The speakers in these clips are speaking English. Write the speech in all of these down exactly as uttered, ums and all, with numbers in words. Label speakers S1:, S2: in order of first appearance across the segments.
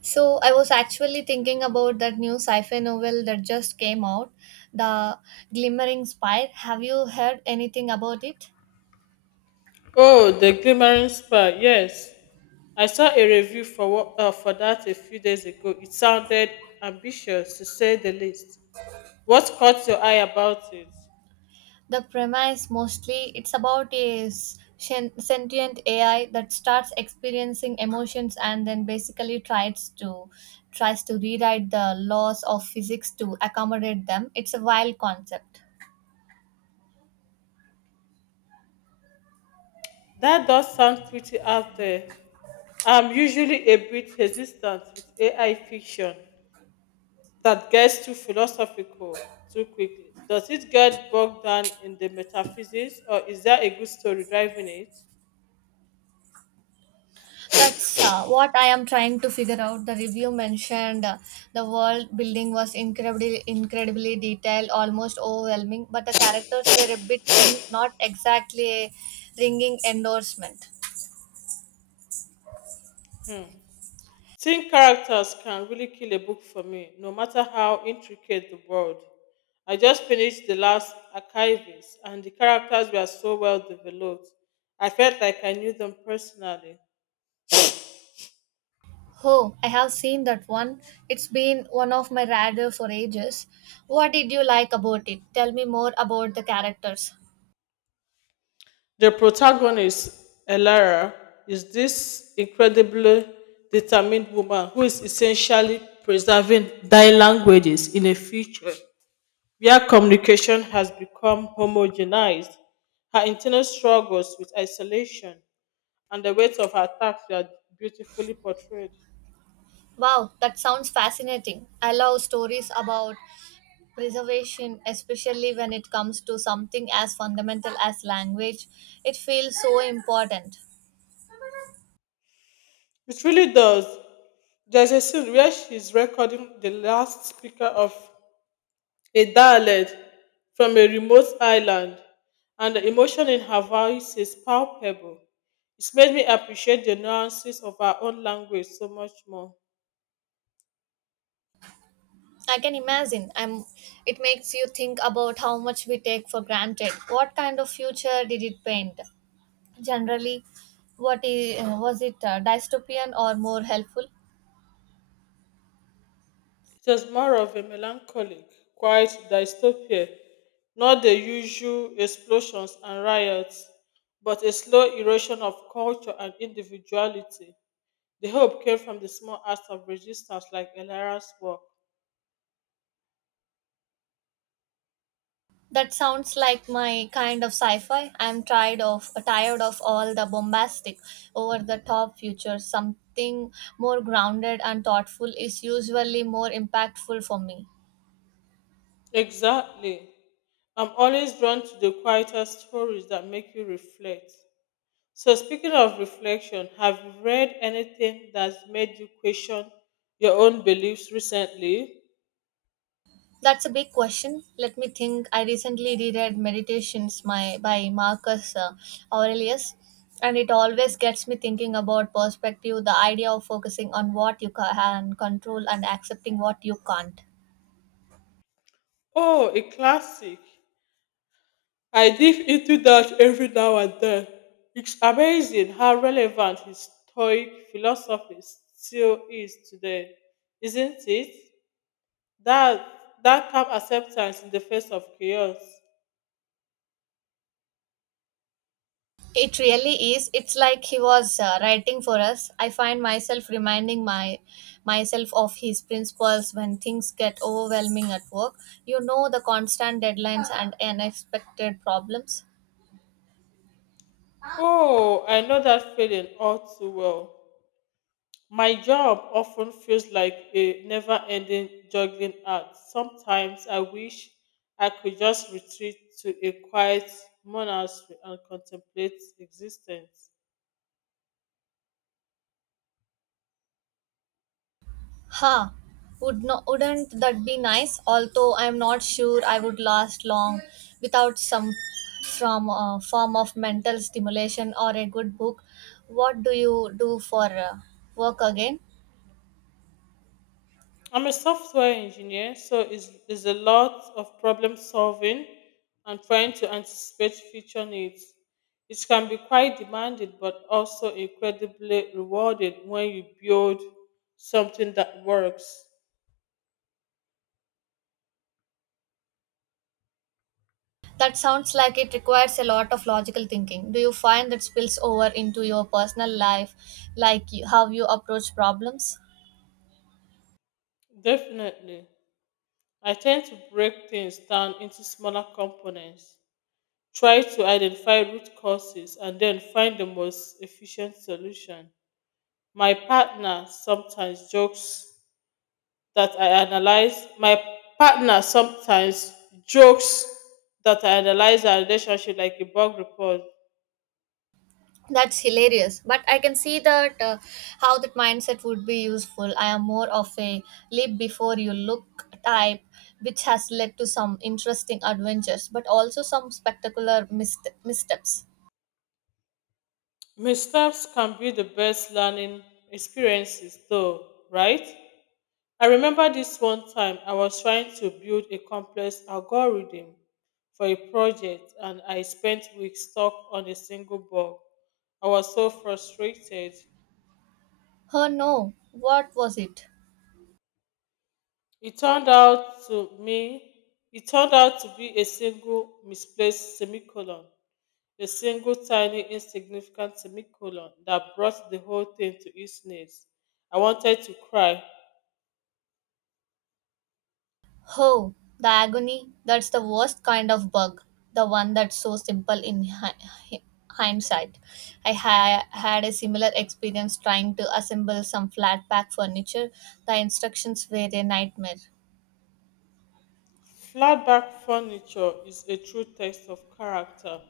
S1: So I was actually thinking about that new sci-fi novel that just came out, The Glimmering Spire. Have you heard anything about it?
S2: Oh, the Glimmering Spa. Yes, I saw a review for what, uh, for that a few days ago. It sounded ambitious to say the least. What caught your eye about it?
S1: The premise mostly it's about a s- shen- sentient A I that starts experiencing emotions and then basically tries to tries to rewrite the laws of physics to accommodate them. It's a wild concept.
S2: That does sound pretty out there. I'm usually a bit hesitant with A I fiction that gets too philosophical too quickly. Does it get bogged down in the metaphysics, or is there a good story driving it?
S1: That's uh, what I am trying to figure out. The review mentioned uh, the world building was incredibly, incredibly detailed, almost overwhelming, but the characters were a bit thin, not exactly a ringing endorsement.
S2: Hmm. Teen characters can really kill a book for me, no matter how intricate the world. I just finished The Last Archivist, and the characters were so well developed. I felt like I knew them personally.
S1: Oh, I have seen that one. It's been one of my radar for ages. What did you like about it? Tell me more about the characters.
S2: The protagonist, Elara, is this incredibly determined woman who is essentially preserving dying languages in a future where communication has become homogenized. Her internal struggles with isolation and the weight of her task are beautifully portrayed.
S1: Wow, that sounds fascinating. I love stories about preservation, especially when it comes to something as fundamental as language. It feels so important.
S2: It really does. There's a scene where she's recording the last speaker of a dialect from a remote island, and the emotion in her voice is palpable. It's made me appreciate the nuances of our own language so much more.
S1: I can imagine. I'm, it makes you think about how much we take for granted. What kind of future did it paint? Generally, what is, was it uh, dystopian or more helpful?
S2: It was more of a melancholic, quiet dystopia, not the usual explosions and riots, but a slow erosion of culture and individuality. The hope came from the small acts of resistance like Elara's work.
S1: That sounds like my kind of sci-fi. I'm tired of tired of all the bombastic, over-the-top future. Something more grounded and thoughtful is usually more impactful for me.
S2: Exactly. I'm always drawn to the quieter stories that make you reflect. So, speaking of reflection, have you read anything that's made you question your own beliefs recently?
S1: That's a big question. Let me think. I recently reread Meditations my, by Marcus uh, Aurelius, and it always gets me thinking about perspective, the idea of focusing on what you ca- can control and accepting what you can't.
S2: Oh, a classic. I dip into that every now and then. It's amazing how relevant his Stoic philosophy still is today, isn't it? That that calm acceptance in the face of chaos.
S1: It really is. It's like he was uh, writing for us. I find myself reminding my myself of his principles when things get overwhelming at work. You know the constant deadlines and unexpected problems.
S2: Oh, I know that feeling all too well. My job often feels like a never-ending juggling act. Sometimes I wish I could just retreat to a quiet monastery and contemplate existence.
S1: Huh. Would no, wouldn't that be nice? Although I'm not sure I would last long without some from a form of mental stimulation or a good book. What do you do for uh, work again?
S2: I'm a software engineer, so it's, it's a lot of problem solving and trying to anticipate future needs. It can be quite demanding but also incredibly rewarding when you build something that works.
S1: That sounds like it requires a lot of logical thinking. Do you find that spills over into your personal life, like you, how you approach problems?
S2: Definitely. I tend to break things down into smaller components, try to identify root causes, and then find the most efficient solution. My partner sometimes jokes that I analyze. My partner sometimes jokes that I analyze our relationship like a bug report.
S1: That's hilarious. But I can see that uh, how that mindset would be useful. I am more of a leap before you look type, which has led to some interesting adventures, but also some spectacular mist- missteps.
S2: Missteps can be the best learning experiences, though, right? I remember this one time I was trying to build a complex algorithm for a project and I spent weeks stuck on a single bug. I was so frustrated.
S1: Oh no, what was it?
S2: It turned out to me it turned out to be a single misplaced semicolon. A single tiny insignificant semicolon that brought the whole thing to its knees. I wanted to cry.
S1: Oh, the agony. That's the worst kind of bug. The one that's so simple in hi- hi- hindsight. I ha- had a similar experience trying to assemble some flat pack furniture. The instructions were a nightmare.
S2: Flatback furniture is a true test of character,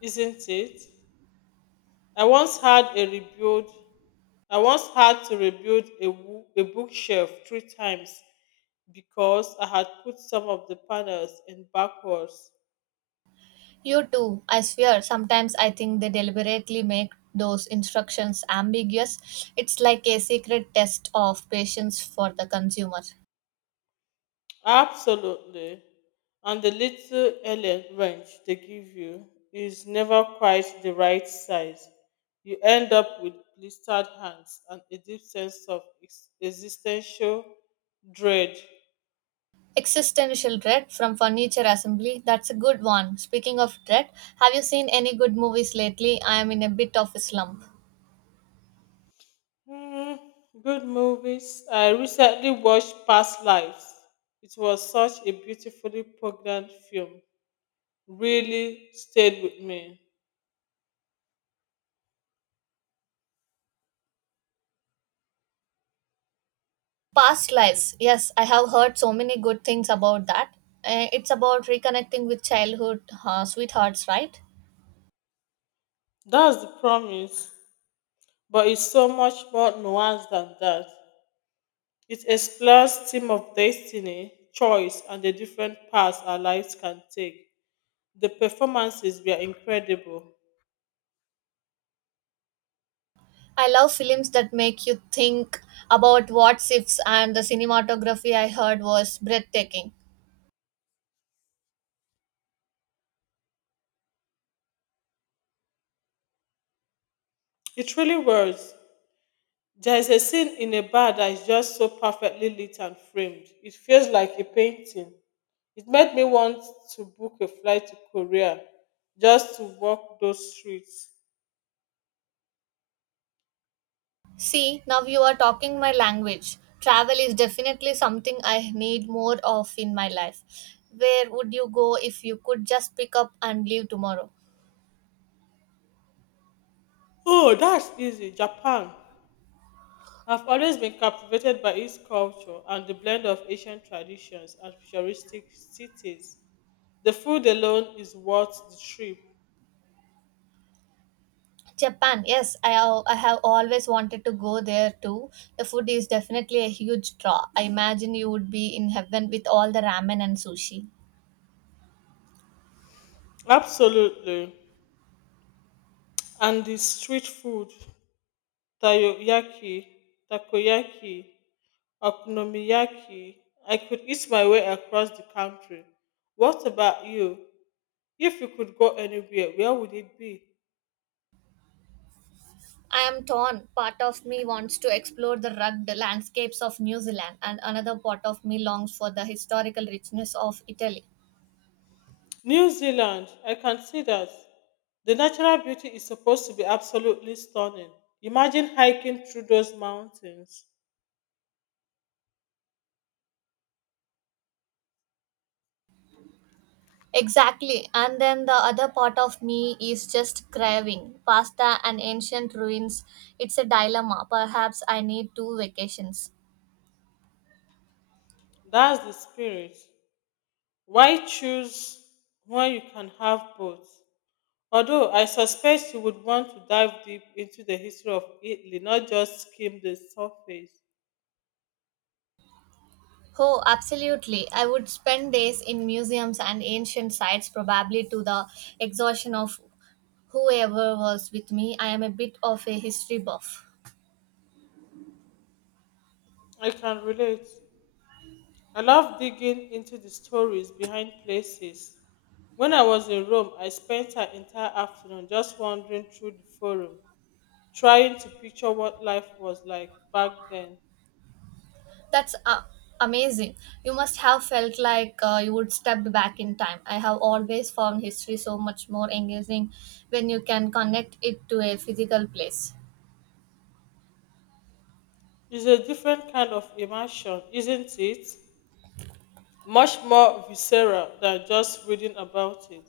S2: isn't it? I once had a rebuild I once had to rebuild a, wo- a bookshelf three times because I had put some of the panels in backwards.
S1: You too, I swear. Sometimes I think they deliberately make those instructions ambiguous. It's like a secret test of patience for the consumer.
S2: Absolutely. And the little alien wrench they give you is never quite the right size. You end up with blistered hands and a deep sense of ex- existential dread.
S1: Existential dread from furniture assembly. That's a good one. Speaking of dread, have you seen any good movies lately? I am in a bit of a slump.
S2: Hmm, good movies. I recently watched Past Lives. It was such a beautifully poignant film. Really stayed with me.
S1: Past lives. Yes, I have heard so many good things about that. Uh, it's about reconnecting with childhood uh, sweethearts, right?
S2: That's the promise, but it's so much more nuanced than that. It explores theme of destiny, choice, and the different paths our lives can take. The performances were incredible.
S1: I love films that make you think about what's ifs, and the cinematography I heard was breathtaking.
S2: It really was. There is a scene in a bar that is just so perfectly lit and framed. It feels like a painting. It made me want to book a flight to Korea just to walk those streets.
S1: See, now you are talking my language. Travel is definitely something I need more of in my life. Where would you go if you could just pick up and leave tomorrow?
S2: Oh, that's easy. Japan. I've always been captivated by its culture and the blend of Asian traditions and futuristic cities. The food alone is worth the trip.
S1: Japan, yes, I, al- I have always wanted to go there too. The food is definitely a huge draw. I imagine you would be in heaven with all the ramen and sushi.
S2: Absolutely. And the street food, takoyaki, takoyaki, okonomiyaki. I could eat my way across the country. What about you? If you could go anywhere, where would it be?
S1: I am torn. Part of me wants to explore the rugged landscapes of New Zealand, and another part of me longs for the historical richness of Italy.
S2: New Zealand. I can see that. The natural beauty is supposed to be absolutely stunning. Imagine hiking through those mountains.
S1: Exactly. And then the other part of me is just craving pasta and ancient ruins. It's a dilemma. Perhaps I need two vacations.
S2: That's the spirit. Why choose when you can have both? Although I suspect you would want to dive deep into the history of Italy, not just skim the surface.
S1: Oh, absolutely. I would spend days in museums and ancient sites, probably to the exhaustion of whoever was with me. I am a bit of a history buff.
S2: I can relate. I love digging into the stories behind places. When I was in Rome, I spent an entire afternoon just wandering through the forum, trying to picture what life was like back then.
S1: That's uh, amazing. You must have felt like uh, you would step back in time. I have always found history so much more engaging when you can connect it to a physical place.
S2: It's a different kind of immersion, isn't it? Much more visceral than just reading about it.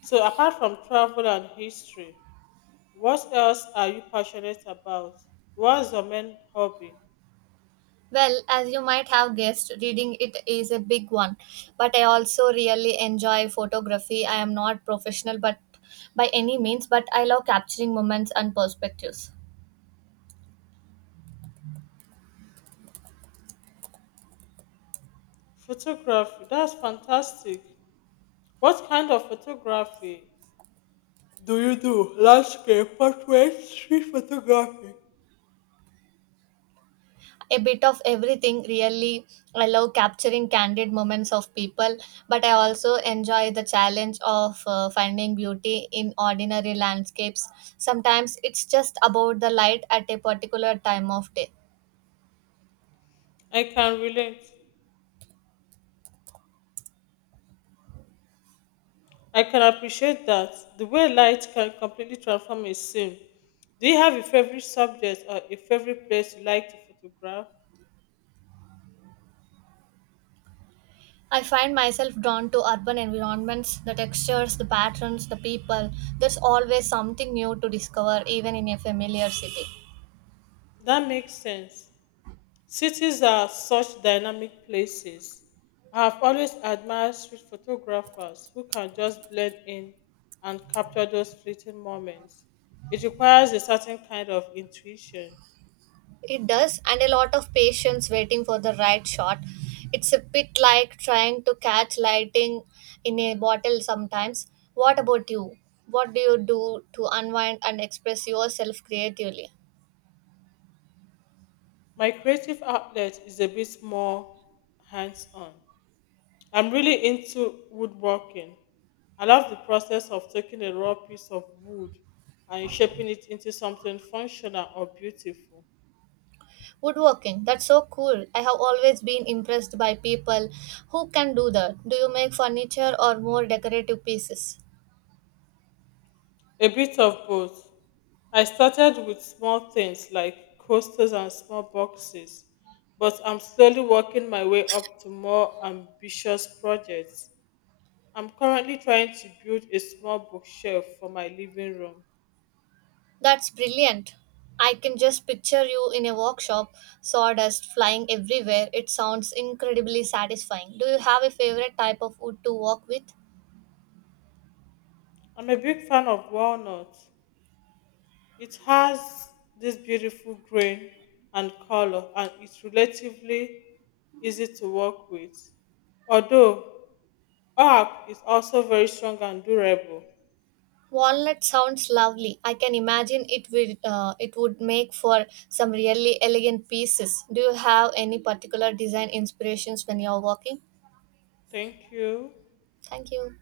S2: So, apart from travel and history, what else are you passionate about? What's your main hobby?
S1: Well, as you might have guessed, reading it is a big one, but I also really enjoy photography. I am not professional but by any means, but I love capturing moments and perspectives.
S2: Photography. That's fantastic. What kind of photography do you do? Landscape, portrait, street photography.
S1: A bit of everything, really. I love capturing candid moments of people, but I also enjoy the challenge of uh, finding beauty in ordinary landscapes. Sometimes it's just about the light at a particular time of day.
S2: I can relate. I can appreciate that. The way light can completely transform a scene. Do you have a favorite subject or a favorite place you like to photograph?
S1: I find myself drawn to urban environments, the textures, the patterns, the people. There's always something new to discover, even in a familiar city.
S2: That makes sense. Cities are such dynamic places. I have always admired street photographers who can just blend in and capture those fleeting moments. It requires a certain kind of intuition.
S1: It does, and a lot of patience waiting for the right shot. It's a bit like trying to catch lighting in a bottle sometimes. What about you? What do you do to unwind and express yourself creatively?
S2: My creative outlet is a bit more hands on. I'm really into woodworking. I love the process of taking a raw piece of wood and shaping it into something functional or beautiful.
S1: Woodworking, that's so cool. I have always been impressed by people who can do that. Do you make furniture or more decorative pieces?
S2: A bit of both. I started with small things like coasters and small boxes, but I'm slowly working my way up to more ambitious projects. I'm currently trying to build a small bookshelf for my living room.
S1: That's brilliant. I can just picture you in a workshop, sawdust flying everywhere. It sounds incredibly satisfying. Do you have a favorite type of wood to work with?
S2: I'm a big fan of walnut. It has this beautiful grain and color, and it's relatively easy to work with. Although, oak is also very strong and durable.
S1: Walnut sounds lovely. I can imagine it will uh, it would make for some really elegant pieces. Do you have any particular design inspirations when you're working?
S2: Thank you.
S1: Thank you.